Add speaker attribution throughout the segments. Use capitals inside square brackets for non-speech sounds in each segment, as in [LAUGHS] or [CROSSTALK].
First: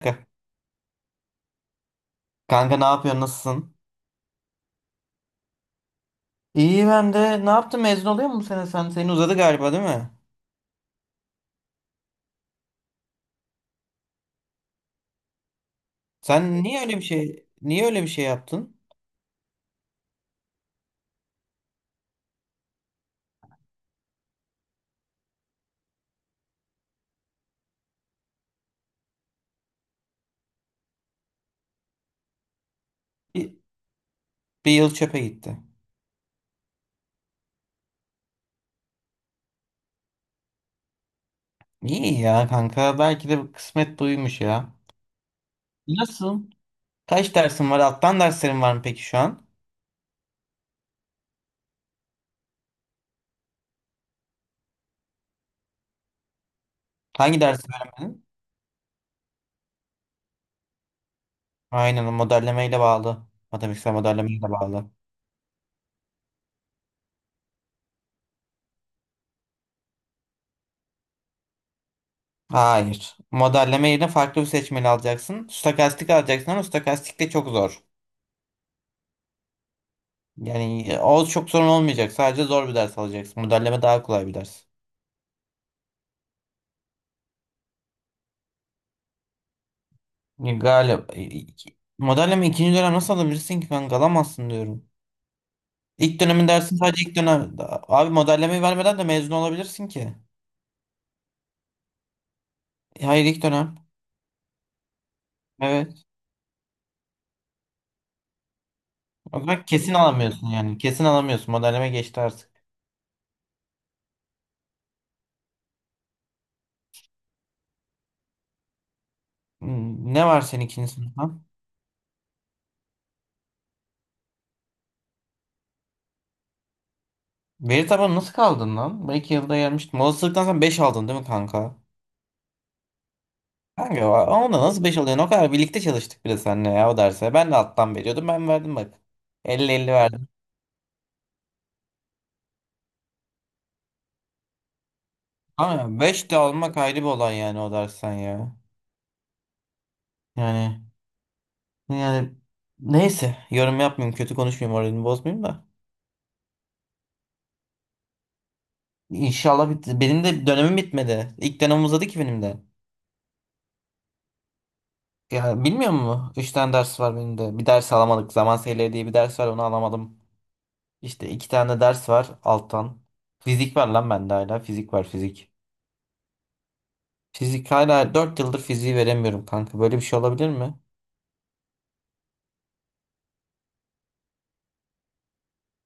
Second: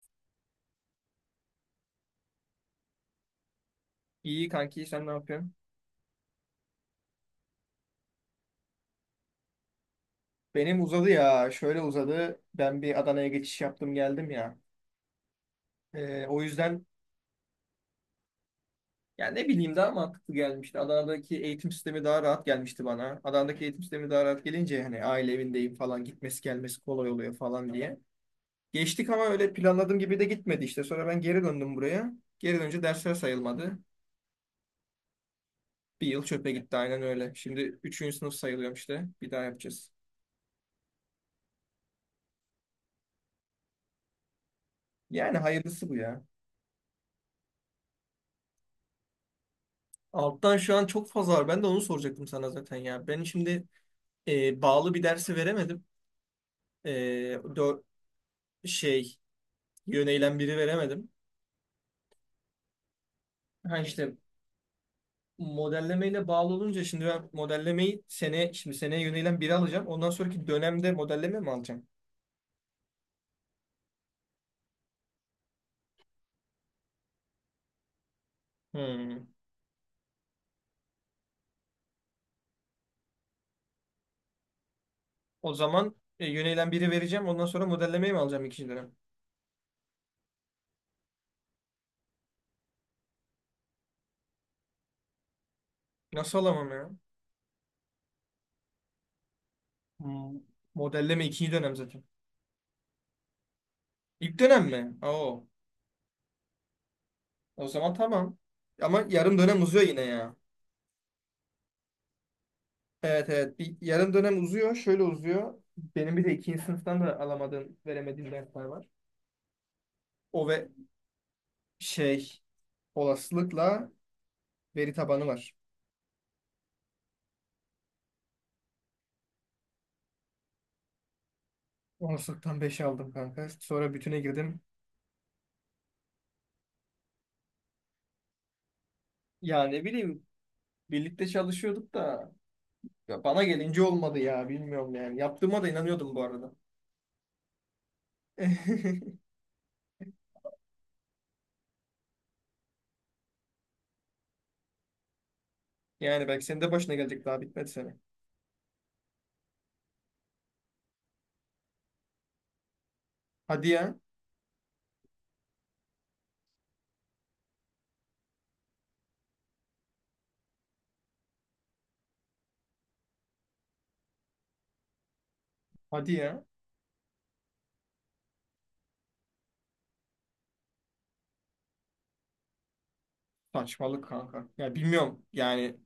Speaker 1: Kanka, kanka ne yapıyorsun? Nasılsın?
Speaker 2: İyi kanki sen ne yapıyorsun?
Speaker 1: İyi ben de. Ne yaptın? Mezun oluyor mu bu sene sen? Senin uzadı galiba, değil mi?
Speaker 2: Benim uzadı ya. Şöyle uzadı. Ben bir Adana'ya geçiş yaptım geldim ya. O
Speaker 1: Sen niye
Speaker 2: yüzden
Speaker 1: öyle bir şey, yaptın?
Speaker 2: ya ne bileyim daha mantıklı gelmişti. Adana'daki eğitim sistemi daha rahat gelmişti bana. Adana'daki eğitim sistemi daha rahat gelince hani aile evindeyim falan gitmesi gelmesi kolay oluyor falan diye. Geçtik ama öyle planladığım gibi de gitmedi işte. Sonra ben geri döndüm buraya. Geri dönünce dersler
Speaker 1: Bir,
Speaker 2: sayılmadı.
Speaker 1: Bir yıl çöpe gitti.
Speaker 2: Bir yıl çöpe gitti aynen öyle. Şimdi üçüncü sınıf sayılıyorum işte. Bir daha yapacağız.
Speaker 1: İyi ya kanka. Belki de kısmet buymuş ya.
Speaker 2: Yani hayırlısı bu ya.
Speaker 1: Nasıl? Kaç dersin var? Alttan derslerin var mı peki şu an?
Speaker 2: Alttan şu an çok fazla var. Ben de onu soracaktım sana zaten ya. Ben şimdi bağlı bir dersi veremedim. E,
Speaker 1: Hangi dersi
Speaker 2: dö-
Speaker 1: veremedin?
Speaker 2: şey yöneylem biri veremedim.
Speaker 1: Aynen, o modellemeyle bağlı.
Speaker 2: Ha
Speaker 1: Matematiksel
Speaker 2: işte
Speaker 1: modellemeyle bağlı.
Speaker 2: modellemeyle bağlı olunca şimdi ben modellemeyi sene şimdi seneye yöneylem biri alacağım. Ondan sonraki dönemde modelleme mi alacağım?
Speaker 1: Hayır, modelleme yerine farklı bir seçmeli alacaksın. Stokastik alacaksın ama stokastik de çok zor.
Speaker 2: Hmm.
Speaker 1: Yani o çok sorun olmayacak. Sadece zor bir ders alacaksın. Modelleme daha kolay bir ders.
Speaker 2: O zaman yöneylem biri vereceğim. Ondan sonra modellemeyi mi alacağım ikinci dönem?
Speaker 1: Galiba modelleme ikinci dönem nasıl alabilirsin ki kanka? Alamazsın diyorum. İlk
Speaker 2: Nasıl
Speaker 1: dönemin
Speaker 2: alamam
Speaker 1: dersi
Speaker 2: ya?
Speaker 1: sadece ilk dönem. Abi modellemeyi vermeden de mezun olabilirsin ki.
Speaker 2: Hmm. Modelleme ikinci dönem zaten.
Speaker 1: Hayır, ilk dönem.
Speaker 2: İlk dönem mi? Oo.
Speaker 1: Evet.
Speaker 2: O zaman tamam. Ama yarım
Speaker 1: O
Speaker 2: dönem
Speaker 1: zaman
Speaker 2: uzuyor
Speaker 1: kesin
Speaker 2: yine ya.
Speaker 1: alamıyorsun yani. Kesin alamıyorsun. Modelleme geçti artık.
Speaker 2: Evet, evet. Bir yarım dönem uzuyor. Şöyle uzuyor. Benim bir de ikinci sınıftan da alamadığım, veremediğim dersler var.
Speaker 1: Hmm, ne var
Speaker 2: O
Speaker 1: senin
Speaker 2: ve
Speaker 1: ikinci sınıftan?
Speaker 2: şey olasılıkla veri tabanı var.
Speaker 1: Veri tabanı nasıl kaldın lan? Ben iki yılda gelmiştim. Olasılıktan sen 5 aldın değil mi kanka?
Speaker 2: Olasılıktan beş aldım kanka. Sonra
Speaker 1: Kanka
Speaker 2: bütüne girdim.
Speaker 1: onda nasıl 5 oluyor? O kadar birlikte çalıştık bile seninle ya o derse. Ben de alttan veriyordum. Ben verdim bak.
Speaker 2: Yani
Speaker 1: Elli
Speaker 2: ne
Speaker 1: 50
Speaker 2: bileyim
Speaker 1: verdim.
Speaker 2: birlikte çalışıyorduk da ya bana gelince olmadı ya bilmiyorum yani. Yaptığıma da
Speaker 1: Ama
Speaker 2: inanıyordum bu
Speaker 1: 5 de
Speaker 2: arada.
Speaker 1: almak ayrı bir olay yani o dersten ya.
Speaker 2: [LAUGHS]
Speaker 1: Yani yani, neyse, yorum yapmayayım. Kötü konuşmayayım. Moralini bozmayayım da.
Speaker 2: Yani belki senin de başına gelecek daha bitmedi sene.
Speaker 1: İnşallah benim de dönemim bitmedi. İlk dönem uzadı ki benim de.
Speaker 2: Hadi ya.
Speaker 1: Ya bilmiyor musun? 3 tane ders var benim de. Bir ders alamadık. Zaman seyirleri diye bir ders var, onu alamadım. İşte 2 tane de ders var alttan. Fizik var lan bende hala. Fizik var, fizik.
Speaker 2: Hadi ya.
Speaker 1: Fizik hala 4 yıldır fiziği veremiyorum kanka. Böyle bir şey olabilir mi?
Speaker 2: Saçmalık kanka. Ya bilmiyorum yani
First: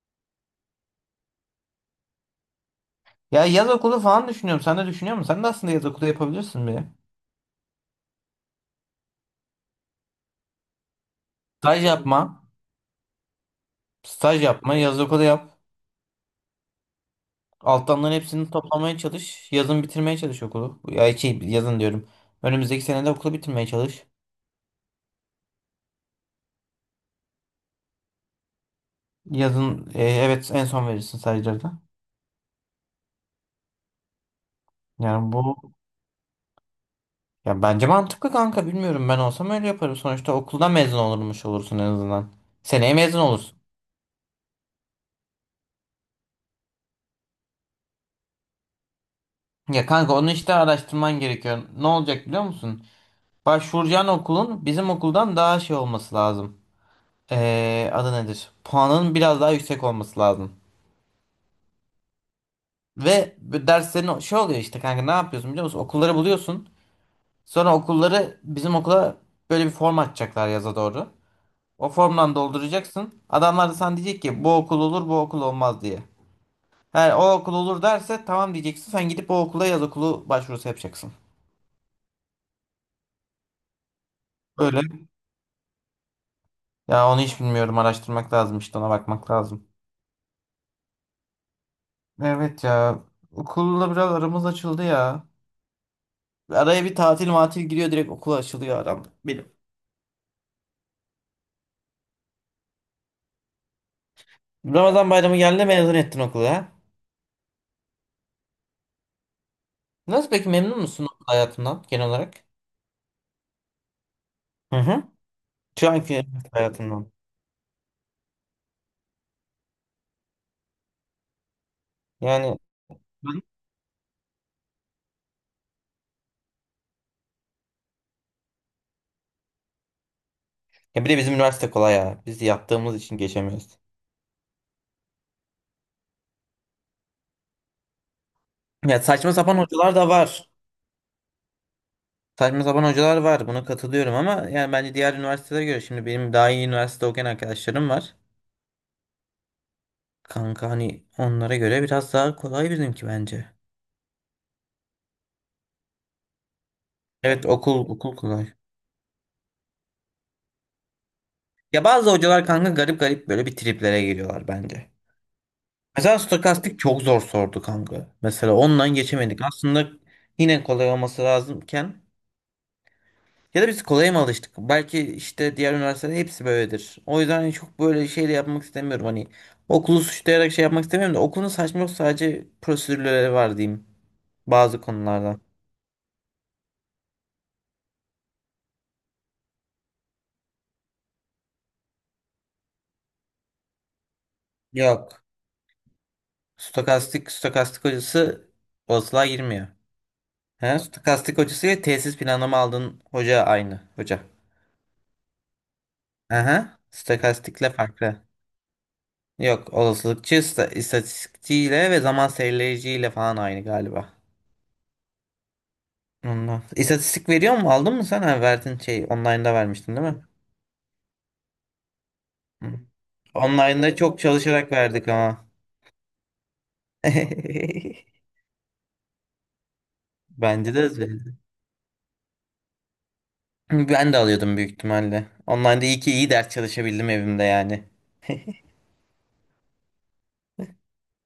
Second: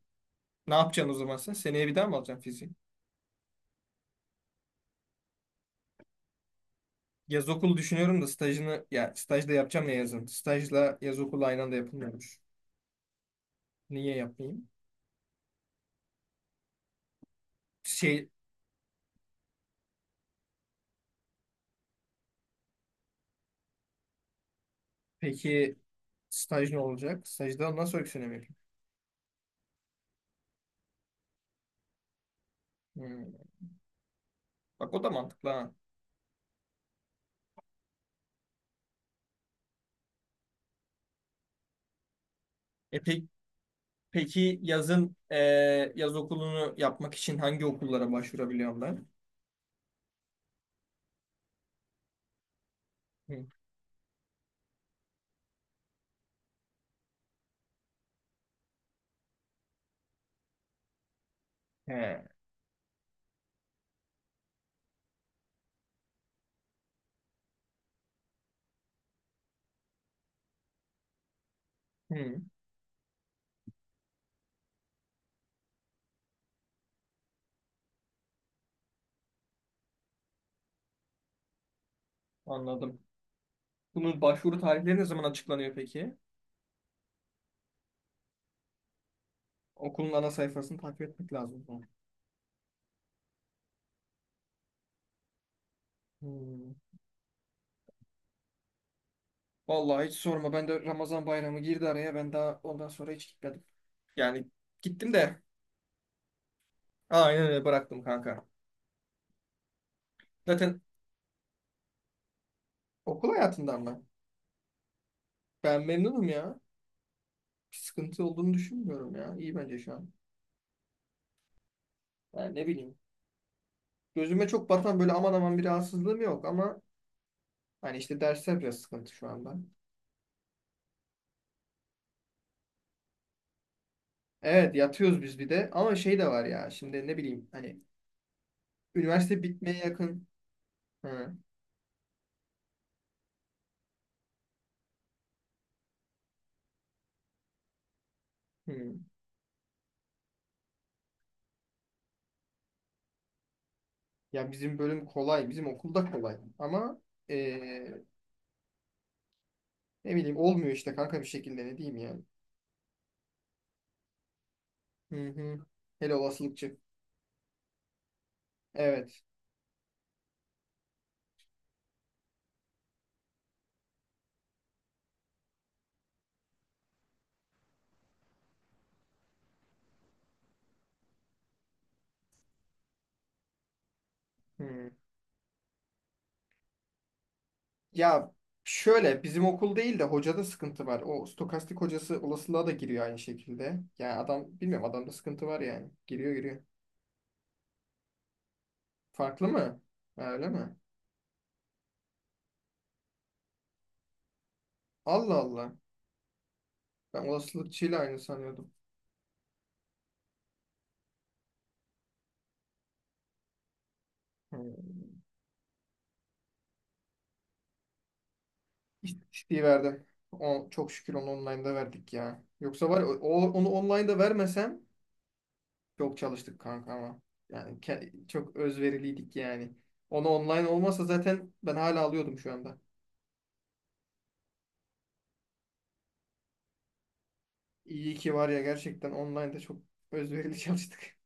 Speaker 2: ne yapacaksın o zaman sen? Seneye bir daha mı alacaksın fiziği?
Speaker 1: Ya yaz okulu falan düşünüyorum. Sen de düşünüyor musun? Sen de aslında yaz okulu yapabilirsin bir.
Speaker 2: Yaz okulu düşünüyorum da stajını ya stajda yapacağım ya yazın. Stajla yaz okulu aynı anda
Speaker 1: Staj yapma.
Speaker 2: yapılmıyormuş. Niye
Speaker 1: Staj
Speaker 2: yapmayayım?
Speaker 1: yapma. Yaz okulu yap. Alttanların
Speaker 2: Şey
Speaker 1: hepsini toplamaya çalış. Yazın bitirmeye çalış okulu. Ya şey, yazın diyorum. Önümüzdeki senede okulu bitirmeye çalış.
Speaker 2: peki staj ne olacak? Stajda nasıl öykünemi yapayım?
Speaker 1: Yazın evet, en son verirsin stajları da.
Speaker 2: Hmm, bak o da
Speaker 1: Yani
Speaker 2: mantıklı
Speaker 1: bu,
Speaker 2: ha.
Speaker 1: ya bence mantıklı kanka. Bilmiyorum, ben olsam öyle yaparım. Sonuçta okuldan mezun olurmuş olursun en azından. Seneye
Speaker 2: E
Speaker 1: mezun
Speaker 2: pe-
Speaker 1: olursun.
Speaker 2: peki yazın yaz okulunu yapmak için hangi okullara başvurabiliyorum ben?
Speaker 1: Ya kanka, onu işte araştırman gerekiyor. Ne olacak biliyor musun?
Speaker 2: Hı.
Speaker 1: Başvuracağın okulun bizim okuldan daha şey olması lazım. Adı nedir? Puanın biraz daha yüksek olması lazım.
Speaker 2: He.
Speaker 1: Ve bu derslerin şey oluyor işte kanka, ne yapıyorsun biliyor musun? Okulları buluyorsun. Sonra okulları bizim okula, böyle bir form açacaklar yaza doğru. O formdan
Speaker 2: Hı,
Speaker 1: dolduracaksın. Adamlar da sana diyecek ki bu okul olur bu okul olmaz diye. Eğer o okul olur derse tamam diyeceksin. Sen gidip o okula yaz okulu başvurusu yapacaksın.
Speaker 2: anladım. Bunun başvuru tarihleri ne zaman açıklanıyor peki?
Speaker 1: Ya onu hiç bilmiyorum. Araştırmak lazım, işte ona bakmak lazım.
Speaker 2: Okulun ana sayfasını takip etmek lazım o zaman.
Speaker 1: Evet ya. Okulla biraz aramız açıldı ya.
Speaker 2: Hmm.
Speaker 1: Araya bir tatil matil giriyor, direkt okul açılıyor aramda. Benim.
Speaker 2: Vallahi hiç sorma. Ben de Ramazan bayramı girdi araya. Ben daha ondan sonra hiç gitmedim. Yani
Speaker 1: Ramazan
Speaker 2: gittim
Speaker 1: bayramı
Speaker 2: de
Speaker 1: geldi, mezun ettin okulu ha.
Speaker 2: aynen öyle bıraktım kanka.
Speaker 1: Nasıl, peki
Speaker 2: Zaten
Speaker 1: memnun musun okul hayatından genel olarak?
Speaker 2: okul hayatından mı?
Speaker 1: Hı hı.
Speaker 2: Ben
Speaker 1: Şu anki
Speaker 2: memnunum
Speaker 1: üniversite
Speaker 2: ya.
Speaker 1: hayatından.
Speaker 2: Bir sıkıntı olduğunu düşünmüyorum ya. İyi bence şu an. Yani
Speaker 1: Yani
Speaker 2: ne bileyim.
Speaker 1: Ben-
Speaker 2: Gözüme çok batan böyle aman aman bir rahatsızlığım yok ama hani işte dersler biraz sıkıntı şu anda.
Speaker 1: ya bir de bizim üniversite kolay ya. Biz yattığımız için geçemiyoruz.
Speaker 2: Evet yatıyoruz biz bir de ama şey de var ya şimdi ne bileyim hani
Speaker 1: Ya saçma
Speaker 2: üniversite
Speaker 1: sapan
Speaker 2: bitmeye
Speaker 1: hocalar da
Speaker 2: yakın.
Speaker 1: var.
Speaker 2: Hı,
Speaker 1: Saçma sapan hocalar var. Buna katılıyorum ama yani bence diğer üniversitelere göre, şimdi benim daha iyi üniversite okuyan arkadaşlarım var.
Speaker 2: hı.
Speaker 1: Kanka hani onlara göre biraz daha kolay bizimki bence.
Speaker 2: Ya bizim bölüm kolay. Bizim okulda kolay. Ama
Speaker 1: Evet,
Speaker 2: ee,
Speaker 1: okul kolay.
Speaker 2: Ne bileyim olmuyor işte kanka bir şekilde ne
Speaker 1: Ya
Speaker 2: diyeyim
Speaker 1: bazı
Speaker 2: yani.
Speaker 1: hocalar kanka garip garip böyle bir triplere giriyorlar bence.
Speaker 2: Hı hı. Hele
Speaker 1: Mesela
Speaker 2: olasılıkçı.
Speaker 1: stokastik çok zor sordu kanka. Mesela ondan
Speaker 2: Evet.
Speaker 1: geçemedik. Aslında yine kolay olması lazımken, ya da biz kolaya mı alıştık? Belki işte diğer üniversitelerin hepsi böyledir. O yüzden hani çok böyle şey de yapmak istemiyorum. Hani okulu suçlayarak şey yapmak istemiyorum da okulun saçma yok, sadece prosedürleri var diyeyim bazı
Speaker 2: Hı.
Speaker 1: konularda.
Speaker 2: Ya şöyle bizim okul değil de hocada sıkıntı var. O stokastik hocası olasılığa da giriyor aynı şekilde. Yani adam bilmiyorum adamda
Speaker 1: Yok.
Speaker 2: sıkıntı var yani. Giriyor.
Speaker 1: Stokastik hocası bozluğa
Speaker 2: Farklı
Speaker 1: girmiyor.
Speaker 2: mı? Ha, öyle mi?
Speaker 1: He, stokastik hocası ile tesis planlama aldığın hoca aynı hoca.
Speaker 2: Allah Allah.
Speaker 1: Aha,
Speaker 2: Ben
Speaker 1: stokastikle
Speaker 2: olasılıkçıyla aynı
Speaker 1: farklı.
Speaker 2: sanıyordum.
Speaker 1: Yok, olasılıkçı istatistikçiyle ve zaman serileyiciyle falan aynı galiba.
Speaker 2: Hı.
Speaker 1: Ondan. İstatistik veriyor mu? Aldın mı sen? Ha, verdin, şey online'da
Speaker 2: İstatistiği
Speaker 1: vermiştin
Speaker 2: verdim.
Speaker 1: değil mi?
Speaker 2: O, çok şükür onu online'da verdik ya.
Speaker 1: Hı.
Speaker 2: Yoksa var ya, o, onu
Speaker 1: Online'da
Speaker 2: online'da
Speaker 1: çok çalışarak
Speaker 2: vermesem.
Speaker 1: verdik ama.
Speaker 2: Çok çalıştık kanka ama.
Speaker 1: [LAUGHS]
Speaker 2: Çok özveriliydik yani. Onu online
Speaker 1: Bence de
Speaker 2: olmasa
Speaker 1: öyle.
Speaker 2: zaten ben hala alıyordum şu anda.
Speaker 1: Ben de alıyordum büyük ihtimalle. Online'da iyi ki iyi ders çalışabildim evimde yani.
Speaker 2: İyi ki var ya
Speaker 1: [LAUGHS]
Speaker 2: gerçekten online'da çok özverili [LAUGHS] çalıştık.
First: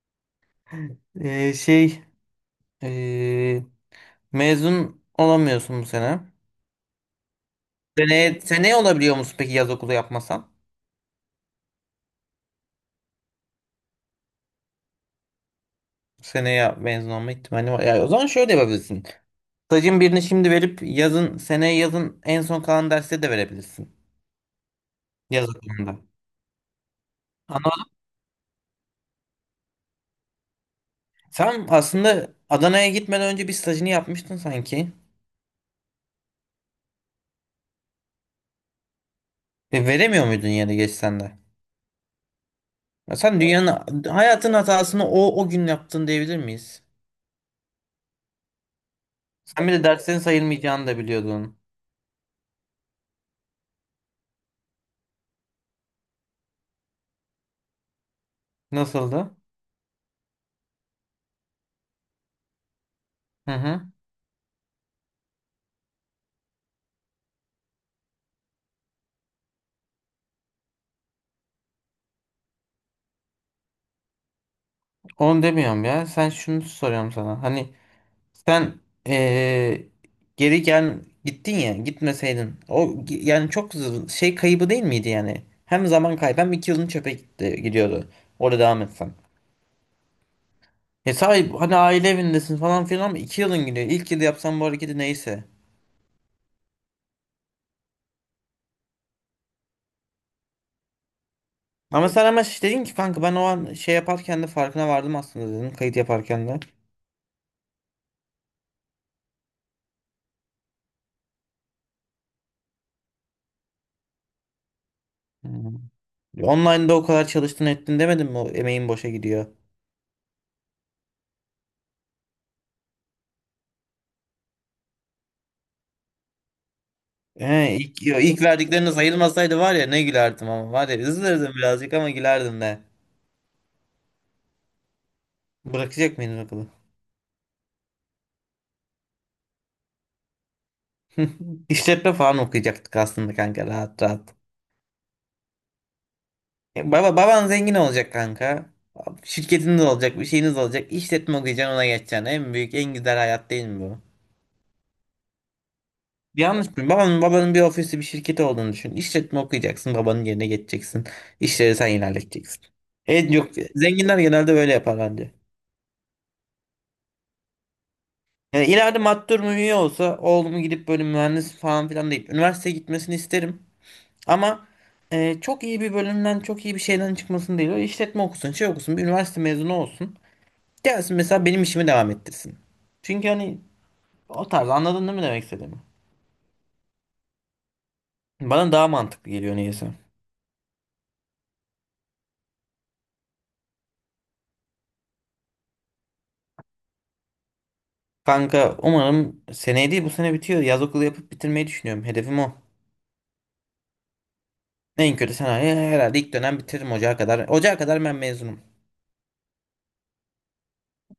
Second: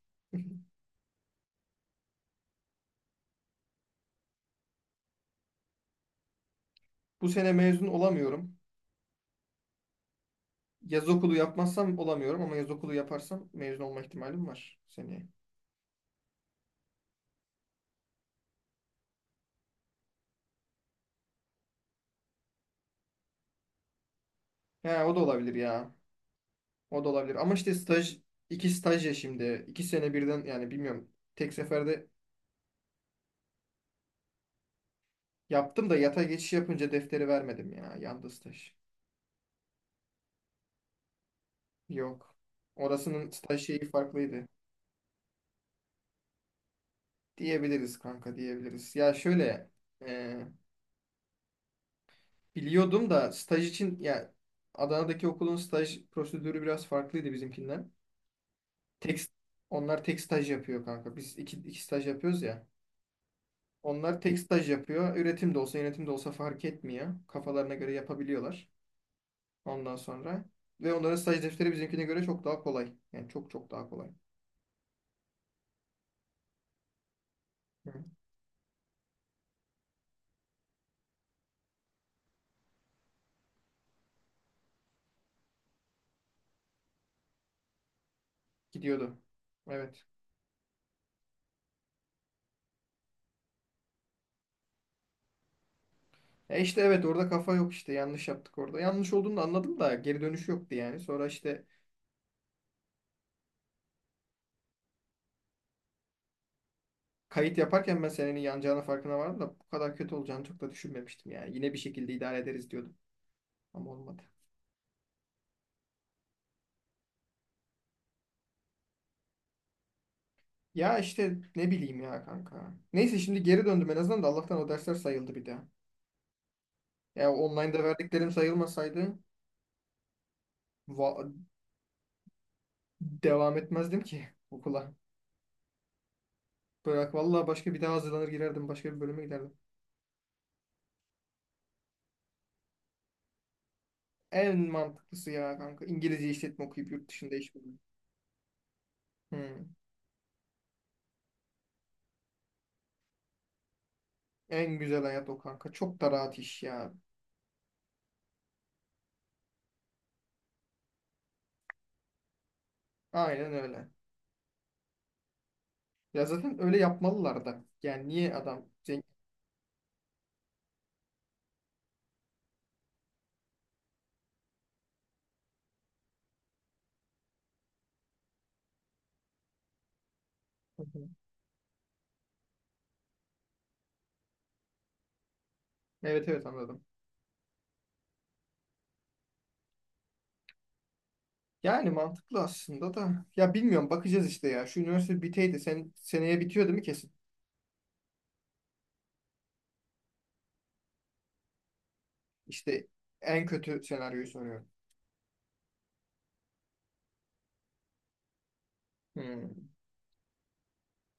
Speaker 1: Ee, şey Ee, mezun olamıyorsun bu sene.
Speaker 2: Bu sene mezun olamıyorum.
Speaker 1: Seneye olabiliyor musun peki yaz okulu yapmasan?
Speaker 2: Yaz okulu yapmazsam olamıyorum ama yaz okulu yaparsam mezun olma ihtimalim var seneye.
Speaker 1: Seneye mezun olma ihtimali var. Ya, o zaman şöyle yapabilirsin. Stajın birini şimdi verip yazın, seneye yazın en son kalan derste de verebilirsin.
Speaker 2: He o da
Speaker 1: Yaz
Speaker 2: olabilir ya.
Speaker 1: okulunda.
Speaker 2: O da olabilir. Ama işte
Speaker 1: Anladım.
Speaker 2: staj, iki staj ya şimdi. İki sene birden yani bilmiyorum. Tek
Speaker 1: Sen
Speaker 2: seferde
Speaker 1: aslında Adana'ya gitmeden önce bir stajını yapmıştın sanki.
Speaker 2: yaptım da yata geçiş yapınca defteri vermedim ya. Yandı staj.
Speaker 1: E, veremiyor muydun yeri geçsen de?
Speaker 2: Yok.
Speaker 1: Ya
Speaker 2: Orasının
Speaker 1: sen
Speaker 2: staj şeyi
Speaker 1: dünyanın
Speaker 2: farklıydı.
Speaker 1: hayatın hatasını o gün yaptın diyebilir miyiz?
Speaker 2: Diyebiliriz kanka diyebiliriz. Ya
Speaker 1: Sen
Speaker 2: şöyle
Speaker 1: bir de derslerin
Speaker 2: e,
Speaker 1: sayılmayacağını da biliyordun.
Speaker 2: biliyordum da staj için ya Adana'daki okulun staj prosedürü biraz farklıydı bizimkinden. Tek,
Speaker 1: Nasıldı?
Speaker 2: onlar tek staj yapıyor kanka. Biz iki staj yapıyoruz ya.
Speaker 1: Hı hı.
Speaker 2: Onlar tek staj yapıyor. Üretim de olsa yönetim de olsa fark etmiyor. Kafalarına göre yapabiliyorlar ondan sonra. Ve onların staj defteri bizimkine göre çok daha kolay. Yani çok daha kolay.
Speaker 1: Onu demiyorum ya. Sen şunu soruyorum sana. Hani
Speaker 2: Hı.
Speaker 1: sen, eee, geri gel, gittin ya, gitmeseydin. Yani çok şey kaybı değil miydi yani? Hem zaman kaybı, hem iki yılın çöpe gitti, gidiyordu. Orada devam etsen.
Speaker 2: Gidiyordu. Evet.
Speaker 1: E sahip, hani aile evindesin falan filan ama iki yılın gidiyor. İlk yıl yapsan bu hareketi neyse.
Speaker 2: E işte evet orada kafa yok işte yanlış yaptık orada. Yanlış olduğunu da anladım da geri dönüş yoktu yani. Sonra işte
Speaker 1: Ama sen, ama şey dedin ki kanka, ben o an şey yaparken de farkına vardım aslında dedin. Kayıt yaparken de.
Speaker 2: kayıt yaparken ben senenin yanacağının farkına vardım da bu kadar kötü olacağını çok da düşünmemiştim yani. Yine bir şekilde idare ederiz diyordum ama olmadı.
Speaker 1: Hmm. Online'da o kadar çalıştın ettin, demedin mi o emeğin boşa gidiyor.
Speaker 2: Ya işte ne bileyim ya kanka. Neyse şimdi geri döndüm en azından da Allah'tan o dersler sayıldı bir daha. Ya
Speaker 1: He,
Speaker 2: online'da
Speaker 1: ilk, yo,
Speaker 2: verdiklerim
Speaker 1: ilk verdikleriniz
Speaker 2: sayılmasaydı
Speaker 1: sayılmasaydı var ya ne gülerdim, ama var ya
Speaker 2: va-
Speaker 1: üzülürdüm birazcık ama gülerdim de.
Speaker 2: devam etmezdim ki [LAUGHS] okula.
Speaker 1: Bırakacak mıydın okulu?
Speaker 2: Bırak vallahi başka bir daha hazırlanır girerdim başka bir bölüme giderdim.
Speaker 1: [LAUGHS] İşletme falan okuyacaktık aslında kanka rahat rahat.
Speaker 2: En mantıklısı ya kanka İngilizce işletme okuyup
Speaker 1: E,
Speaker 2: yurt dışında
Speaker 1: baban
Speaker 2: iş
Speaker 1: zengin
Speaker 2: bulmak.
Speaker 1: olacak kanka.
Speaker 2: Hmm.
Speaker 1: Şirketiniz olacak, bir şeyiniz olacak. İşletme okuyacaksın, ona geçeceksin. En büyük, en güzel hayat değil mi bu?
Speaker 2: En güzel hayat o kanka. Çok da rahat iş
Speaker 1: Yanlış mı?
Speaker 2: ya.
Speaker 1: Babanın bir ofisi, bir şirketi olduğunu düşün. İşletme okuyacaksın, babanın yerine geçeceksin. İşleri sen ilerleteceksin. E, yok,
Speaker 2: Aynen öyle.
Speaker 1: zenginler genelde böyle yapar bence.
Speaker 2: Ya zaten öyle yapmalılar da. Yani niye
Speaker 1: Yani
Speaker 2: adam
Speaker 1: ileride
Speaker 2: zengin?
Speaker 1: master üye olsa oğlumu gidip böyle mühendis falan filan değil. Üniversiteye gitmesini isterim. Ama çok iyi bir bölümden çok iyi bir şeyden çıkmasını değil. Öyle işletme okusun, şey okusun, bir üniversite mezunu olsun.
Speaker 2: Hı hı.
Speaker 1: Gelsin mesela benim işimi devam ettirsin. Çünkü hani o tarz, anladın değil mi demek istediğimi?
Speaker 2: Evet, evet anladım.
Speaker 1: Bana daha mantıklı geliyor neyse.
Speaker 2: Yani mantıklı aslında da. Ya bilmiyorum bakacağız işte ya. Şu üniversite biteydi. Seneye bitiyor değil mi kesin?
Speaker 1: Kanka umarım seneye değil bu sene bitiyor. Yaz okulu yapıp bitirmeyi düşünüyorum. Hedefim o.
Speaker 2: İşte en kötü senaryoyu soruyorum.
Speaker 1: En kötü senaryo herhalde ilk dönem bitiririm, ocağa kadar. Ocağa kadar ben mezunum.
Speaker 2: Hmm.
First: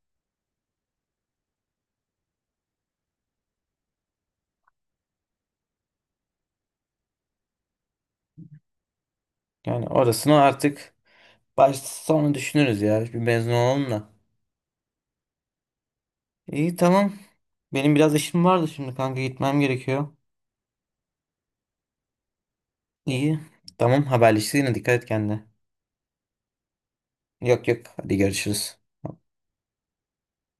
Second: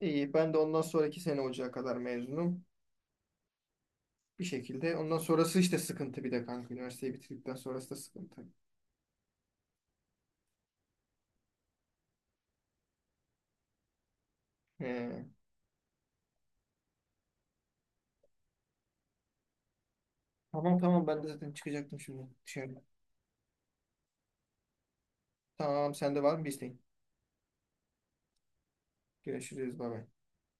Speaker 2: İyi ben de ondan sonraki sene olacağı kadar mezunum. Bir şekilde. Ondan sonrası işte sıkıntı bir de kanka. Üniversiteyi bitirdikten sonrası da sıkıntı.
Speaker 1: Yani orasını artık, başta sonra düşünürüz ya. Bir mezun olalım da.
Speaker 2: Ee,
Speaker 1: İyi, tamam. Benim biraz işim vardı şimdi kanka, gitmem gerekiyor.
Speaker 2: tamam tamam ben de zaten çıkacaktım şimdi dışarı.
Speaker 1: İyi. Tamam, haberleşiriz yine, dikkat et kendine.
Speaker 2: Tamam sende var mı bir isteğin?
Speaker 1: Yok yok, hadi görüşürüz.
Speaker 2: Görüşürüz. Bay bay.